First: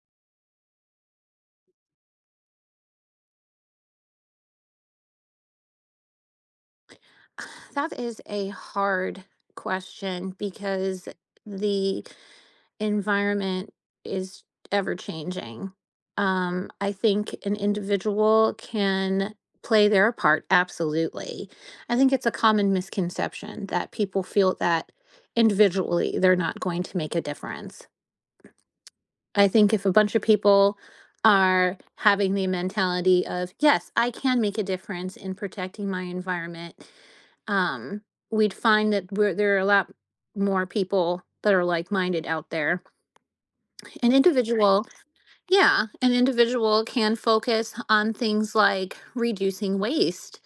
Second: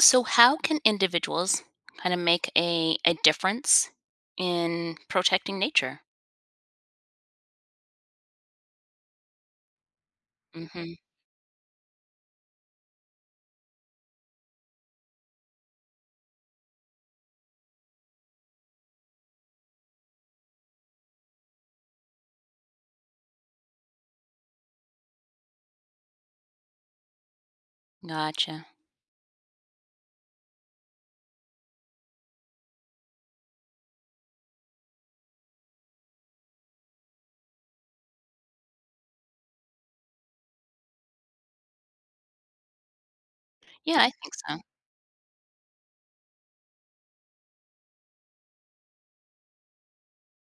So, how can individuals kind of make a difference in protecting nature? That is a hard question Hmm. because the environment is ever changing. I think an individual can play their part, absolutely. I think it's a common misconception that people feel that individually they're not going to make a difference. Gotcha. I think if a bunch of people are having the mentality of, yes, I can make a difference in protecting my environment. um, We'd find that, there are a lot more people that are like-minded out there. Yeah, I An think so. individual, yeah, an individual can focus on things like reducing waste,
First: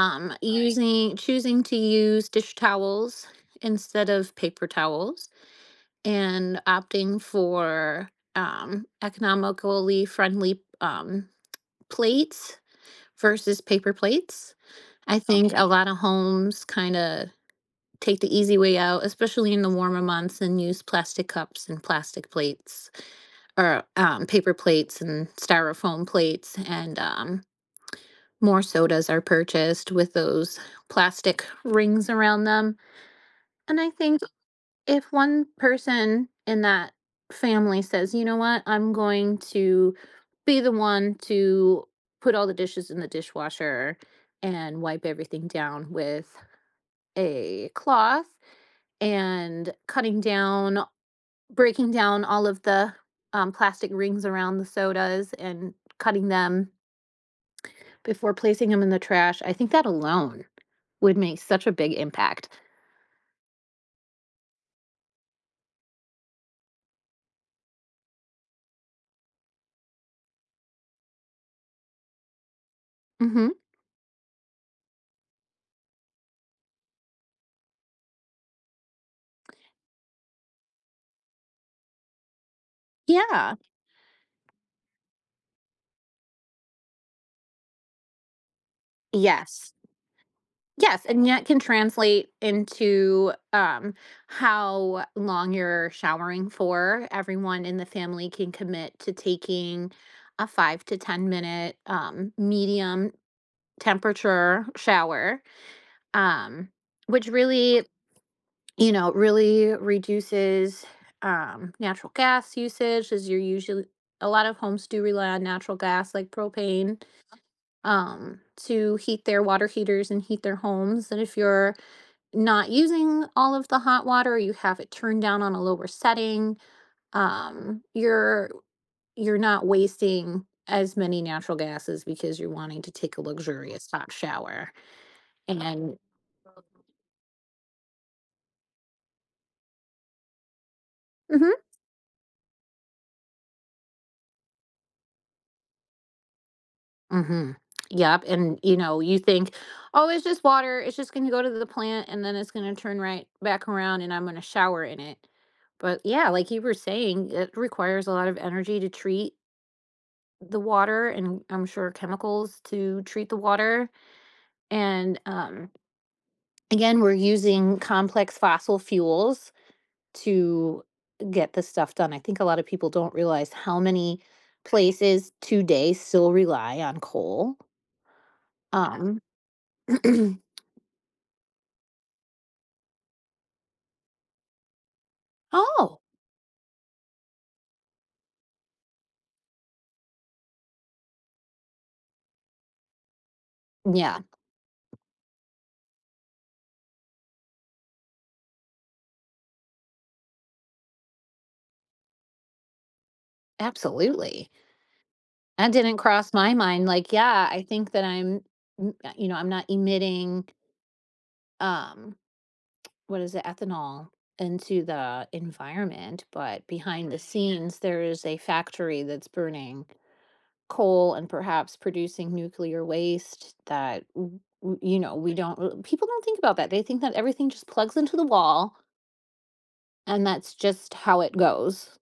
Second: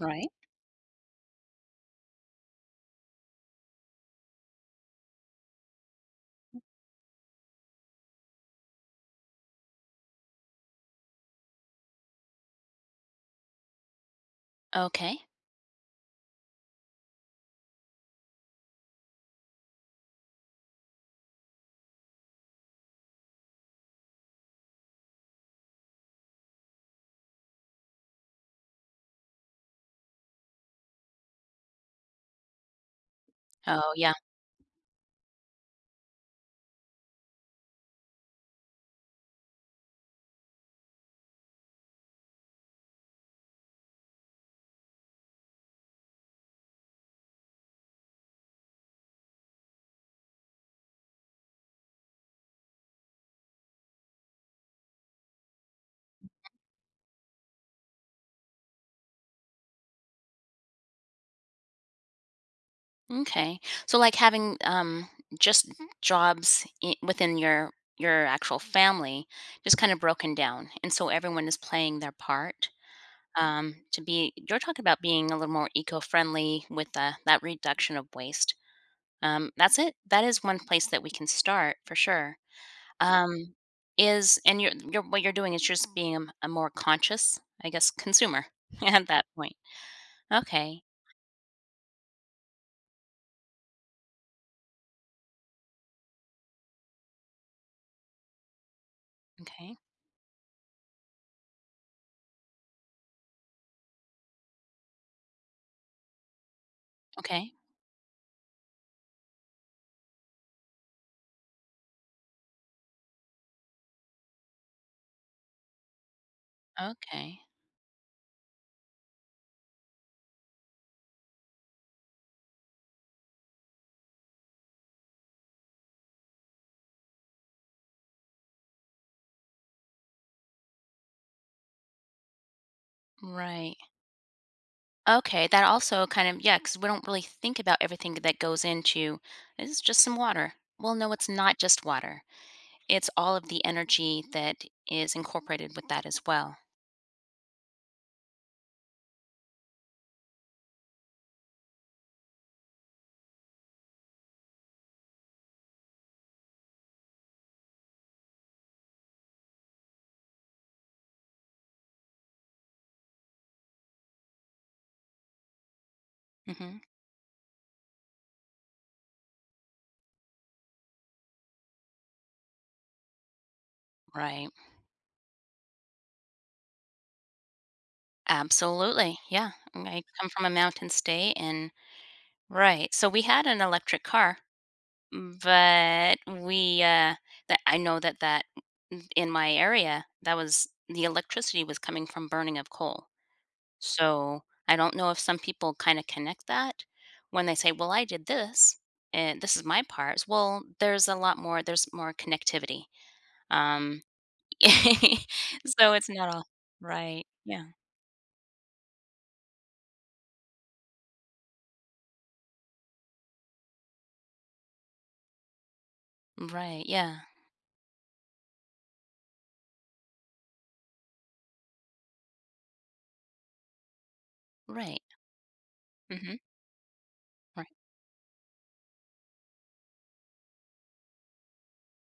Right. using choosing to use dish towels instead of paper towels, and opting for economically friendly plates versus paper plates. Okay. I think a lot of homes kind of take the easy way out, especially in the warmer months, and use plastic cups and plastic plates or paper plates and styrofoam plates. And More sodas are purchased with those plastic rings around them. And I Oh, yeah. think if one person in that family says, you know what, I'm going to be the one to put all the dishes in the dishwasher and wipe everything down with a cloth and cutting down, breaking down all of the plastic rings around the sodas and cutting them before placing them in the trash. I think that alone would make such a big impact. Okay. So, like having just jobs within your actual family, just kind of broken down, and so everyone is playing their part. Hmm. You're talking about being a little more eco-friendly with that reduction of waste. That's it. That is one place that we can start for sure. Um, Yeah. is and you're what you're doing is just being a more conscious, I guess, consumer at that point. Yes. Okay, Yes. And that can translate into how long you're showering for. Everyone in the family can commit to okay, taking a 5 to 10 minute medium temperature shower, um, which okay, really, really reduces natural gas usage, as you're usually a lot of homes do rely on natural gas, like propane, okay, to heat their water heaters and heat their homes. And if you're not using all of the hot water, or you have it turned down on a lower setting, um, you're you're not wasting as many natural gases because you're wanting to take a right. luxurious hot shower. Okay, that And also kind of, yeah, because we don't really think about everything that goes into, "This is just some water." Well, no, it's Mhm. not just water. It's all of the energy that is incorporated with that as well. Mhm. Yep, and, you think, "Oh, it's just water, it's just gonna go to the plant, and then it's gonna turn right back around, and I'm gonna shower in it." But, yeah, like you were saying, it requires a lot of energy to treat the water and, I'm sure, chemicals to treat the water, and, Mhm, again, we're using complex fossil fuels to get this stuff done. I think a lot of people don't realize how many right. places today still rely on coal. um Absolutely, yeah. I come from a mountain state, and right, so we had an electric car. Oh, But we, that I know that that in my area, that was the electricity was coming from burning of coal. yeah, So I don't know if some people kind of connect that when they say, "Well, I did this, and this is my part." Well, there's a lot more. There's more connectivity. Um, absolutely. That so didn't it's cross not all my mind. Like, right. yeah, I Yeah. think that I'm, mm, you know, I'm not emitting, um, what is it, ethanol into the environment, but Right. behind Yeah. the scenes, there is a factory that's burning coal and perhaps producing nuclear waste that, w- w- you Right. know, we don't, r- people don't Hmm. think about that. They think that everything just Right. plugs into the wall and that's just how it goes.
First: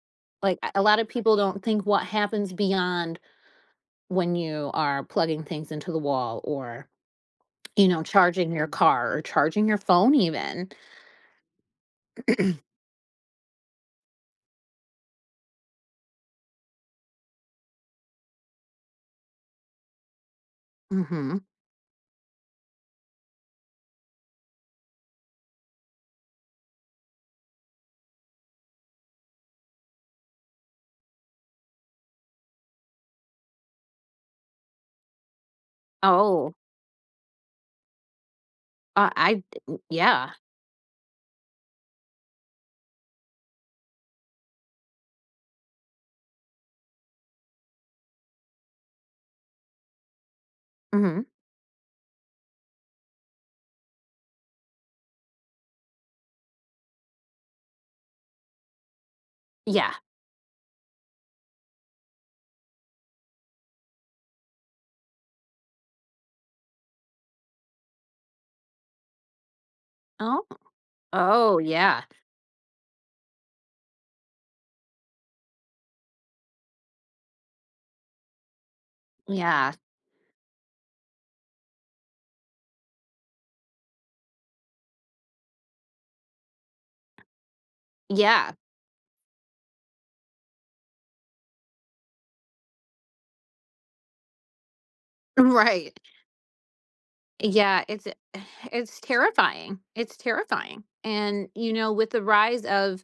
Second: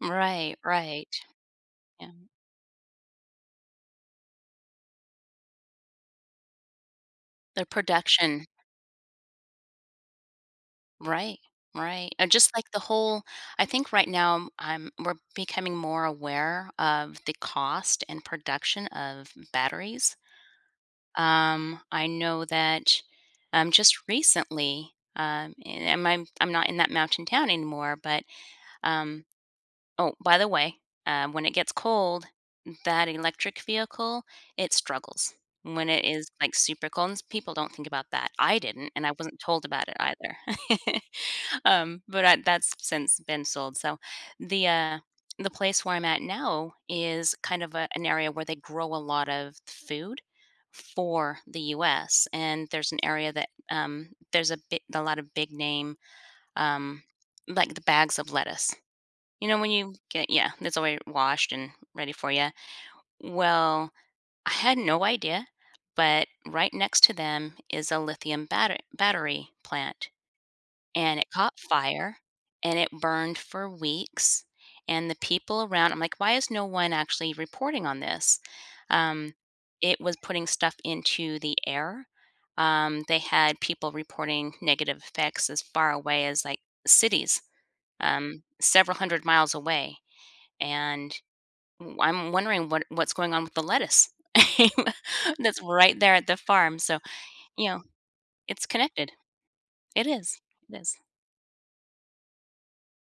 Right. Like, a lot Right. of people don't think what Yeah. happens beyond when you are plugging things into the wall or, The production. charging your car or charging your phone even. Right, right. And just like the whole, I think right now I'm we're becoming more aware of the cost and production of batteries. Mhm. I know that, just recently, and I'm not in that mountain town anymore, but, um, oh, by the way, when it gets cold, that electric vehicle, it struggles when it is, like, Oh, super cold, and people don't think about that. I didn't, and I I wasn't d told about it yeah. either. Um, but I, that's since been sold. So the uh, the place where I'm at now is kind of an area where they grow a lot of food Mhm. for the U.S. And there's an area that there's a lot of big name um, like the bags of lettuce. You know when Yeah. you get, yeah, it's already washed and ready for you. Well, I had no idea, but right next to them is a lithium battery plant, Oh, and it oh, caught yeah. fire and it burned for weeks. And the people around, I'm like, why is no one actually reporting on this? Um, Yeah. it was putting stuff into the air. They had people reporting negative effects as far away as like cities, Yeah. several hundred miles away. And I'm wondering what, what's going on with the lettuce that's Right. right there at the farm. So, you know, Yeah, it's it's it's connected. terrifying. It It's is. It terrifying, is. and, you know, with the rise of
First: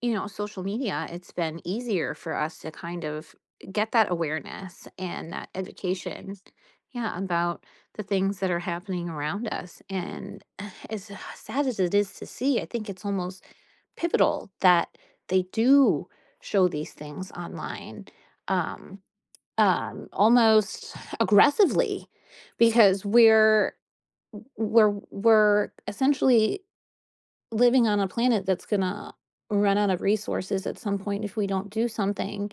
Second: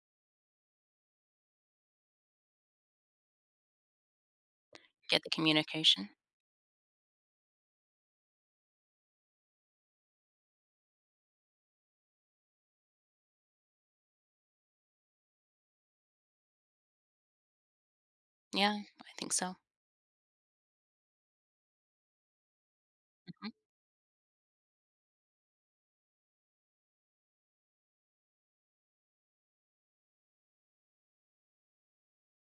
social media, it's been easier for us to kind of get that awareness Get the and that communication. education, yeah, about the things that are happening around us. And as sad as it is to see, I think it's almost pivotal that they do show these things online, Yeah, um, I think so. Almost aggressively, because Mhm. we're essentially living on a planet that's gonna run out of resources at some point if we don't do something,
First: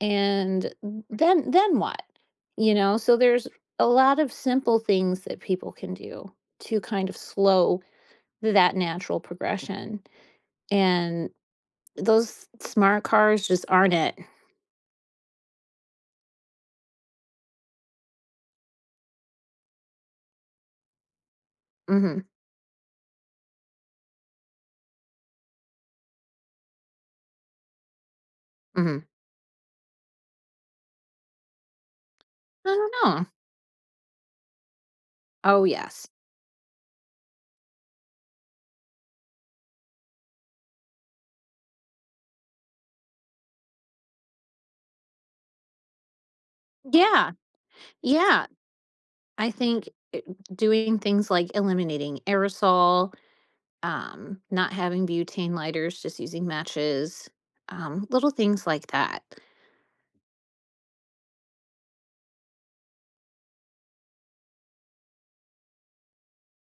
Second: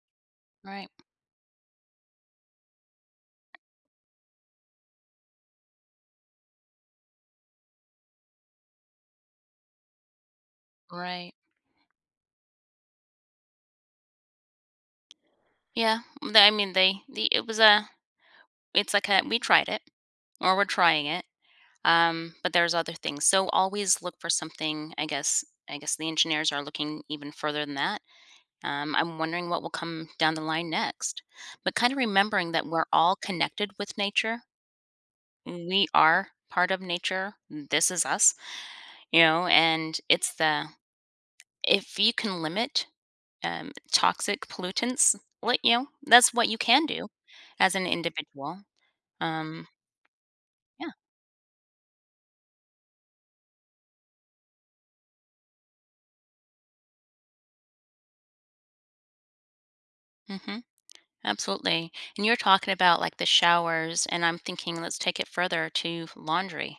and Right, then what, so there's a lot of simple things that people can do to kind of slow that natural progression, and right. those smart cars just aren't it. Yeah, I mean, they, the it was a, it's like a, we tried it or we're trying it, Mhm. But there's other things. So always look for something. I guess the engineers are looking even further than that. Mhm. I'm wondering what will come down the line next, but kind of remembering that I we're don't all know. connected with nature. Oh, We yes. are part of nature. This is us, you know, and it's the, if you can limit, toxic pollutants, like, you know, that's what you can do Yeah. as an Yeah. individual. I Um, think yeah, doing things like eliminating aerosol, not having butane lighters, just using matches, little things like that. mhm, absolutely, and you're talking about, like, the showers, and I'm thinking let's take it further to laundry,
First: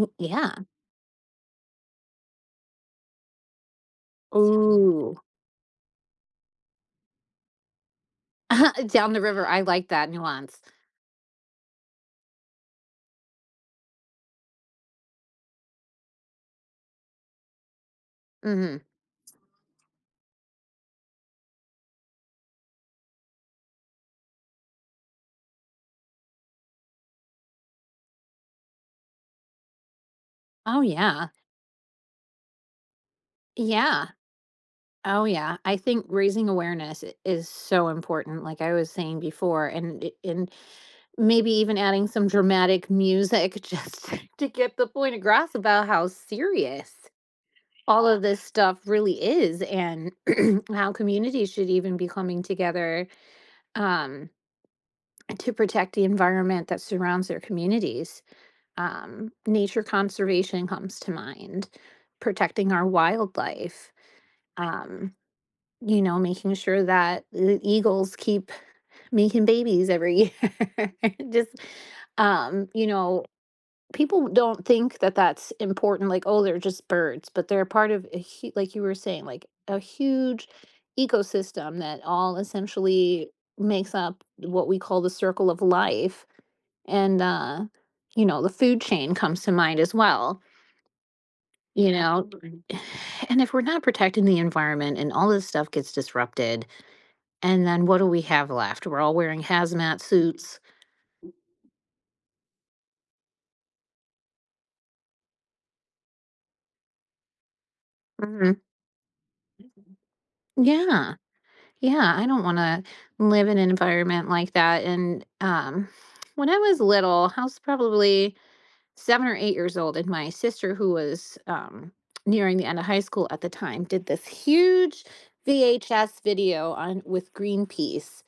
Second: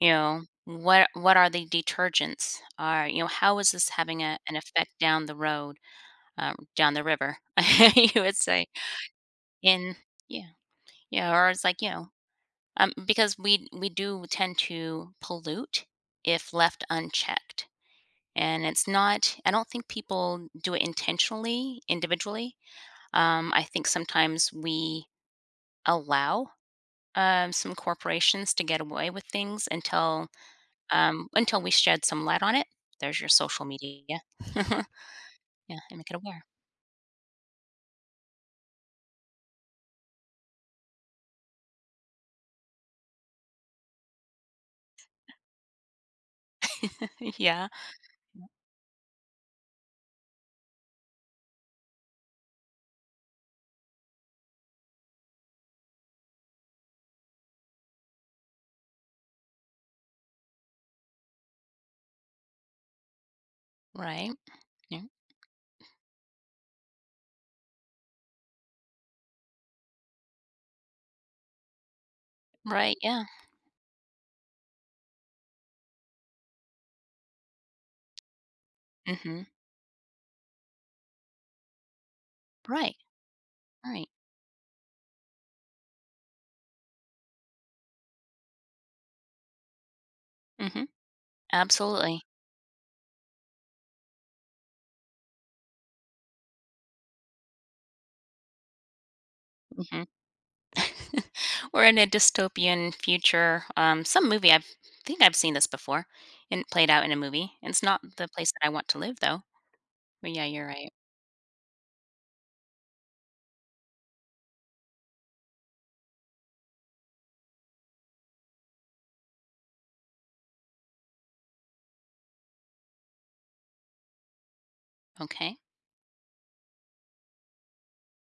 you know? Yeah. What are the detergents? Are, you know, how is this having a an effect Ooh, down the road, down the river, you would say, down the river. I like in, that yeah, nuance. yeah, or it's like, you know. Because we do tend to pollute if left unchecked, and Hmm. it's not. I don't think people do it intentionally, individually. I think sometimes we allow, some corporations to get away with things until, Oh, yeah. until we shed some light on it. There's your social media, Yeah. yeah, Oh, yeah. I and think make it aware. raising awareness is so important, like I was saying before, and and maybe even adding some dramatic music just to get the point across about how serious Yeah, all of this stuff really is and how communities should even be coming together, um, to protect the environment that surrounds their communities. Nature conservation comes to mind, protecting our wildlife, right, yeah, um, making sure that the eagles keep making babies every year. Just, um, you right, know, yeah, People don't think that that's important, like, "Oh, they're just birds," but they're part of a hu like you were saying, hmm, like, a huge ecosystem that all right, essentially makes right, up what we call the circle of life, and, the food chain comes to mind as well, hmm, you absolutely. know? And if we're not protecting the environment and all this stuff gets disrupted, and then what do we have left? We're all wearing hazmat Mm-hmm. suits. We're in a dystopian future. Some movie I've, think I've seen this before, and it played out in a movie. It's not the place Mhm. that I want to live, though. But yeah, you're right. Yeah. Yeah, I don't wanna live in an environment like that, and, when I was little, I was probably 7 or 8 years old, and my sister, who was, nearing the end of high school at the time, did this huge Okay. VHS video on with Greenpeace,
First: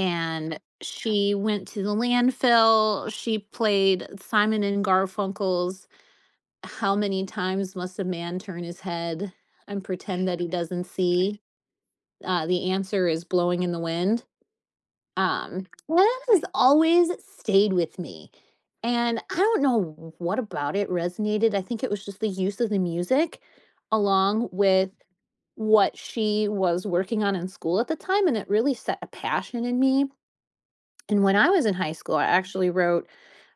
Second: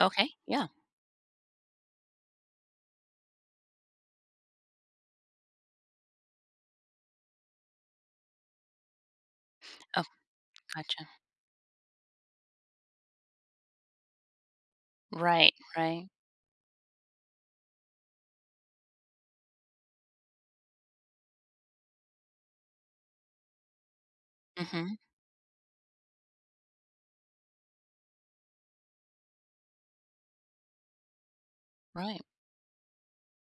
Okay. Yeah. she went to the landfill, she played Simon and Garfunkel's "How Many Times Must a Man Turn His Head and Oh, Pretend That He Doesn't gotcha. See?" The answer is blowing in the wind. Right. And Right. that has always stayed with me. And I don't know what about it resonated. I think it was just the use of the music along with Mm-hmm. what she was working on in school at the time. And it really set a passion in me. And when I was in high school, Right. I actually wrote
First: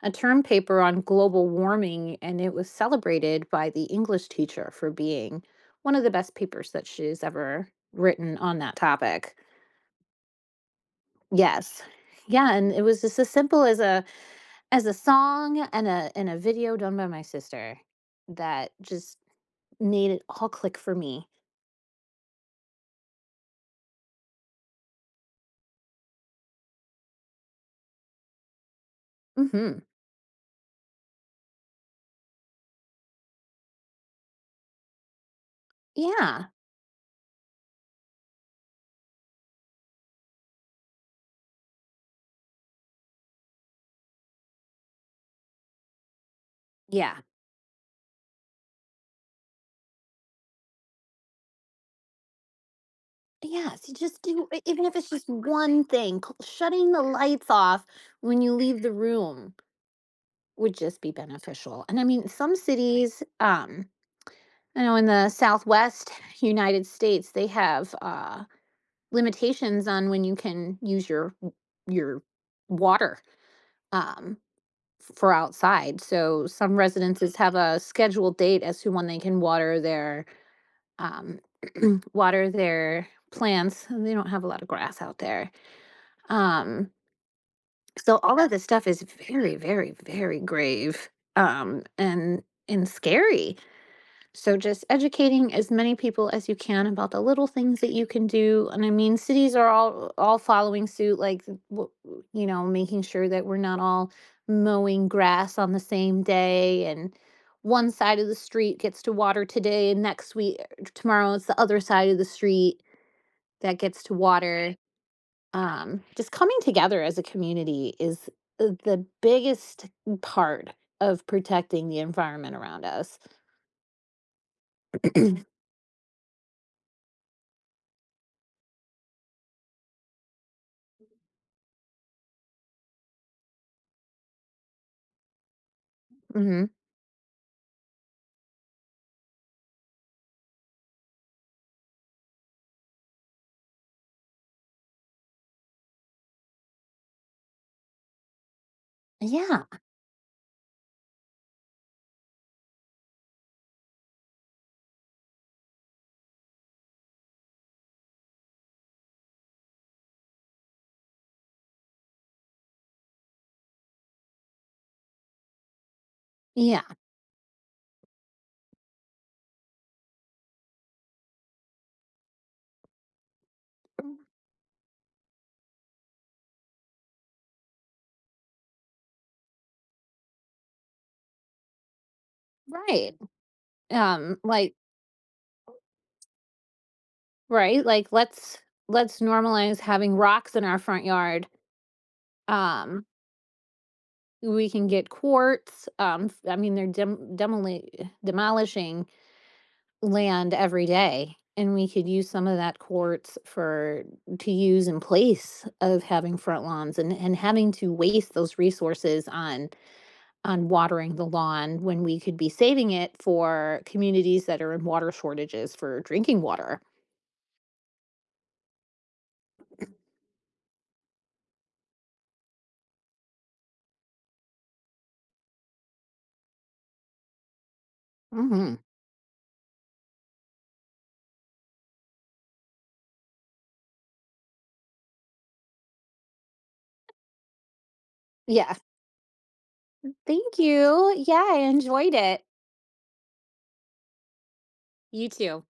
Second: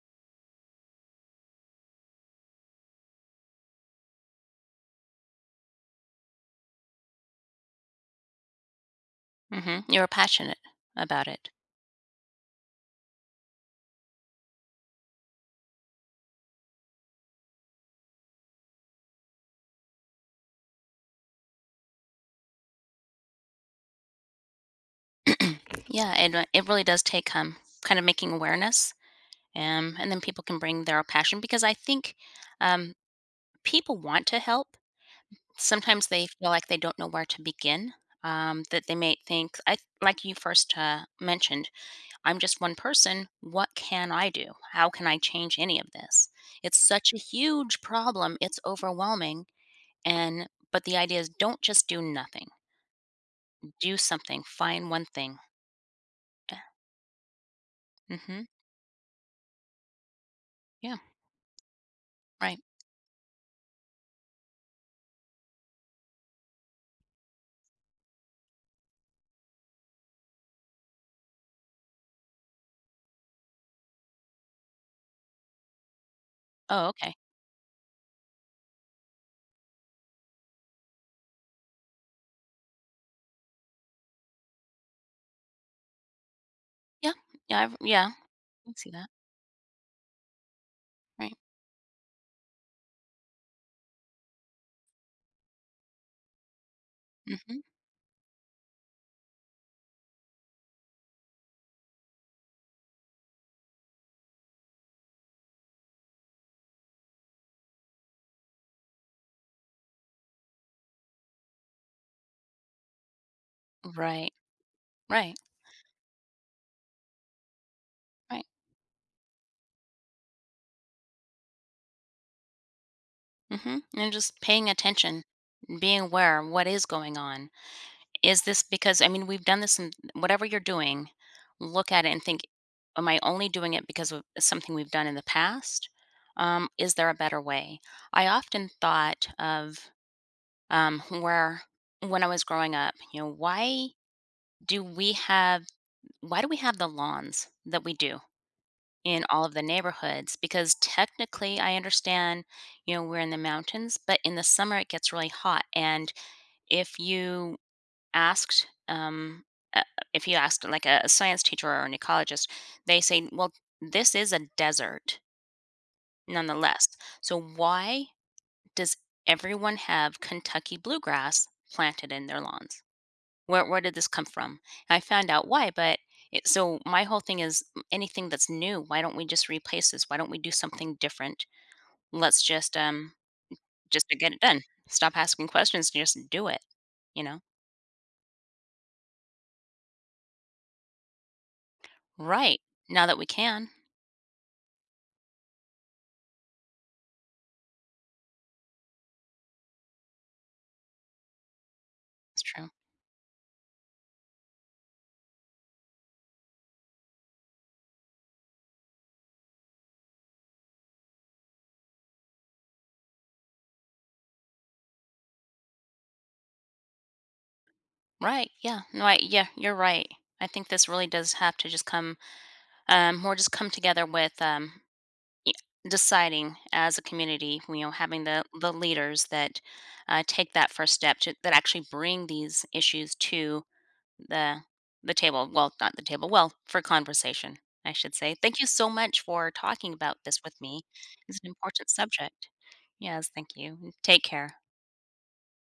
a term paper on global warming, and it was celebrated by the English teacher for being one of the best papers that she's ever written on that topic. Mm-hmm. You're passionate about it. Yes. Yeah, and it was just as simple as a song and a video done by my sister that just made it all click for me. Yeah, and it really does take, um, kind of making awareness, Mhm. And then people can bring their passion because I think, um, people want to help. Sometimes they Yeah. feel like they don't know where to begin. That they may think, I, like you first mentioned, I'm just one person. What can I do? How can I change any of this? It's such a Yeah. huge problem. It's overwhelming. And but the idea is, don't just do nothing. Yes, you Do just something. do e even Find if one it's just thing. one thing, cl shutting the lights off when Mm-hmm. you leave the room would Yeah. just be beneficial, and, I mean, some Right. cities, I know in the Southwest United States, they have, limitations on when you can use your water. um, for outside. So some Oh, okay. residences have a scheduled date as to when they can water their um, water their plants. They don't have a lot of grass out there. Um, Yeah. Yeah. I've, yeah. so all of this I stuff see is that. very, very, very grave, Right. um, and and scary. So just educating as many people as you can about the little Mm-hmm. things that you can do. And I mean, cities are all following suit, like w- making sure that we're not all mowing grass on the same day, and one side of the street gets to water today, and next week tomorrow it's the other side of the street that gets to Right. water. Right. Just coming together as a community is, Right. The biggest part of protecting the environment around us. Hmm. And just paying attention, being aware of what is going on. Is this because I mean, we've done this in whatever you're doing, look at it and think, am I only doing it because of something we've done in the past? Hmm. Is there a better way? I often thought of, where when I was growing up, you know, why do we have, why do we have the lawns that we do in all of the Yeah. neighborhoods? Because technically, I understand, you know, we're in the mountains, but in the summer it gets really hot, and if you asked, um, uh, if you asked like a science teacher or an ecologist, they say, well, this is a desert Yeah. nonetheless. So why does everyone have Kentucky bluegrass planted in their lawns? Where did this Mm, come from? And I found out why, but it, so my whole thing is, mm, anything that's new, why don't we just replace this? Why don't we do something different? Let's Right. just to get it done. Like Stop asking questions and just do it, you know? right, like let's normalize having rocks in our front yard. Right. Now Um that we can. we can get quartz. I mean they're demolishing land every day and we could use It's some of true. that quartz for to use in place of having front lawns and having to waste those resources on watering the lawn when we could be saving it for communities that are in water shortages for drinking water. Right. Yeah. No. I, yeah. You're right. I think this really does have to just come, more just come together with, y- deciding as a community. You know, having the Mhm. leaders that take that first step to that actually bring these issues to the the table. Well, not the table. Well, for conversation, I should say. Thank you Yeah. so much for talking about this with Thank me. you. It's Yeah, an I important enjoyed it. subject. Yes. Thank you. Take care. You too.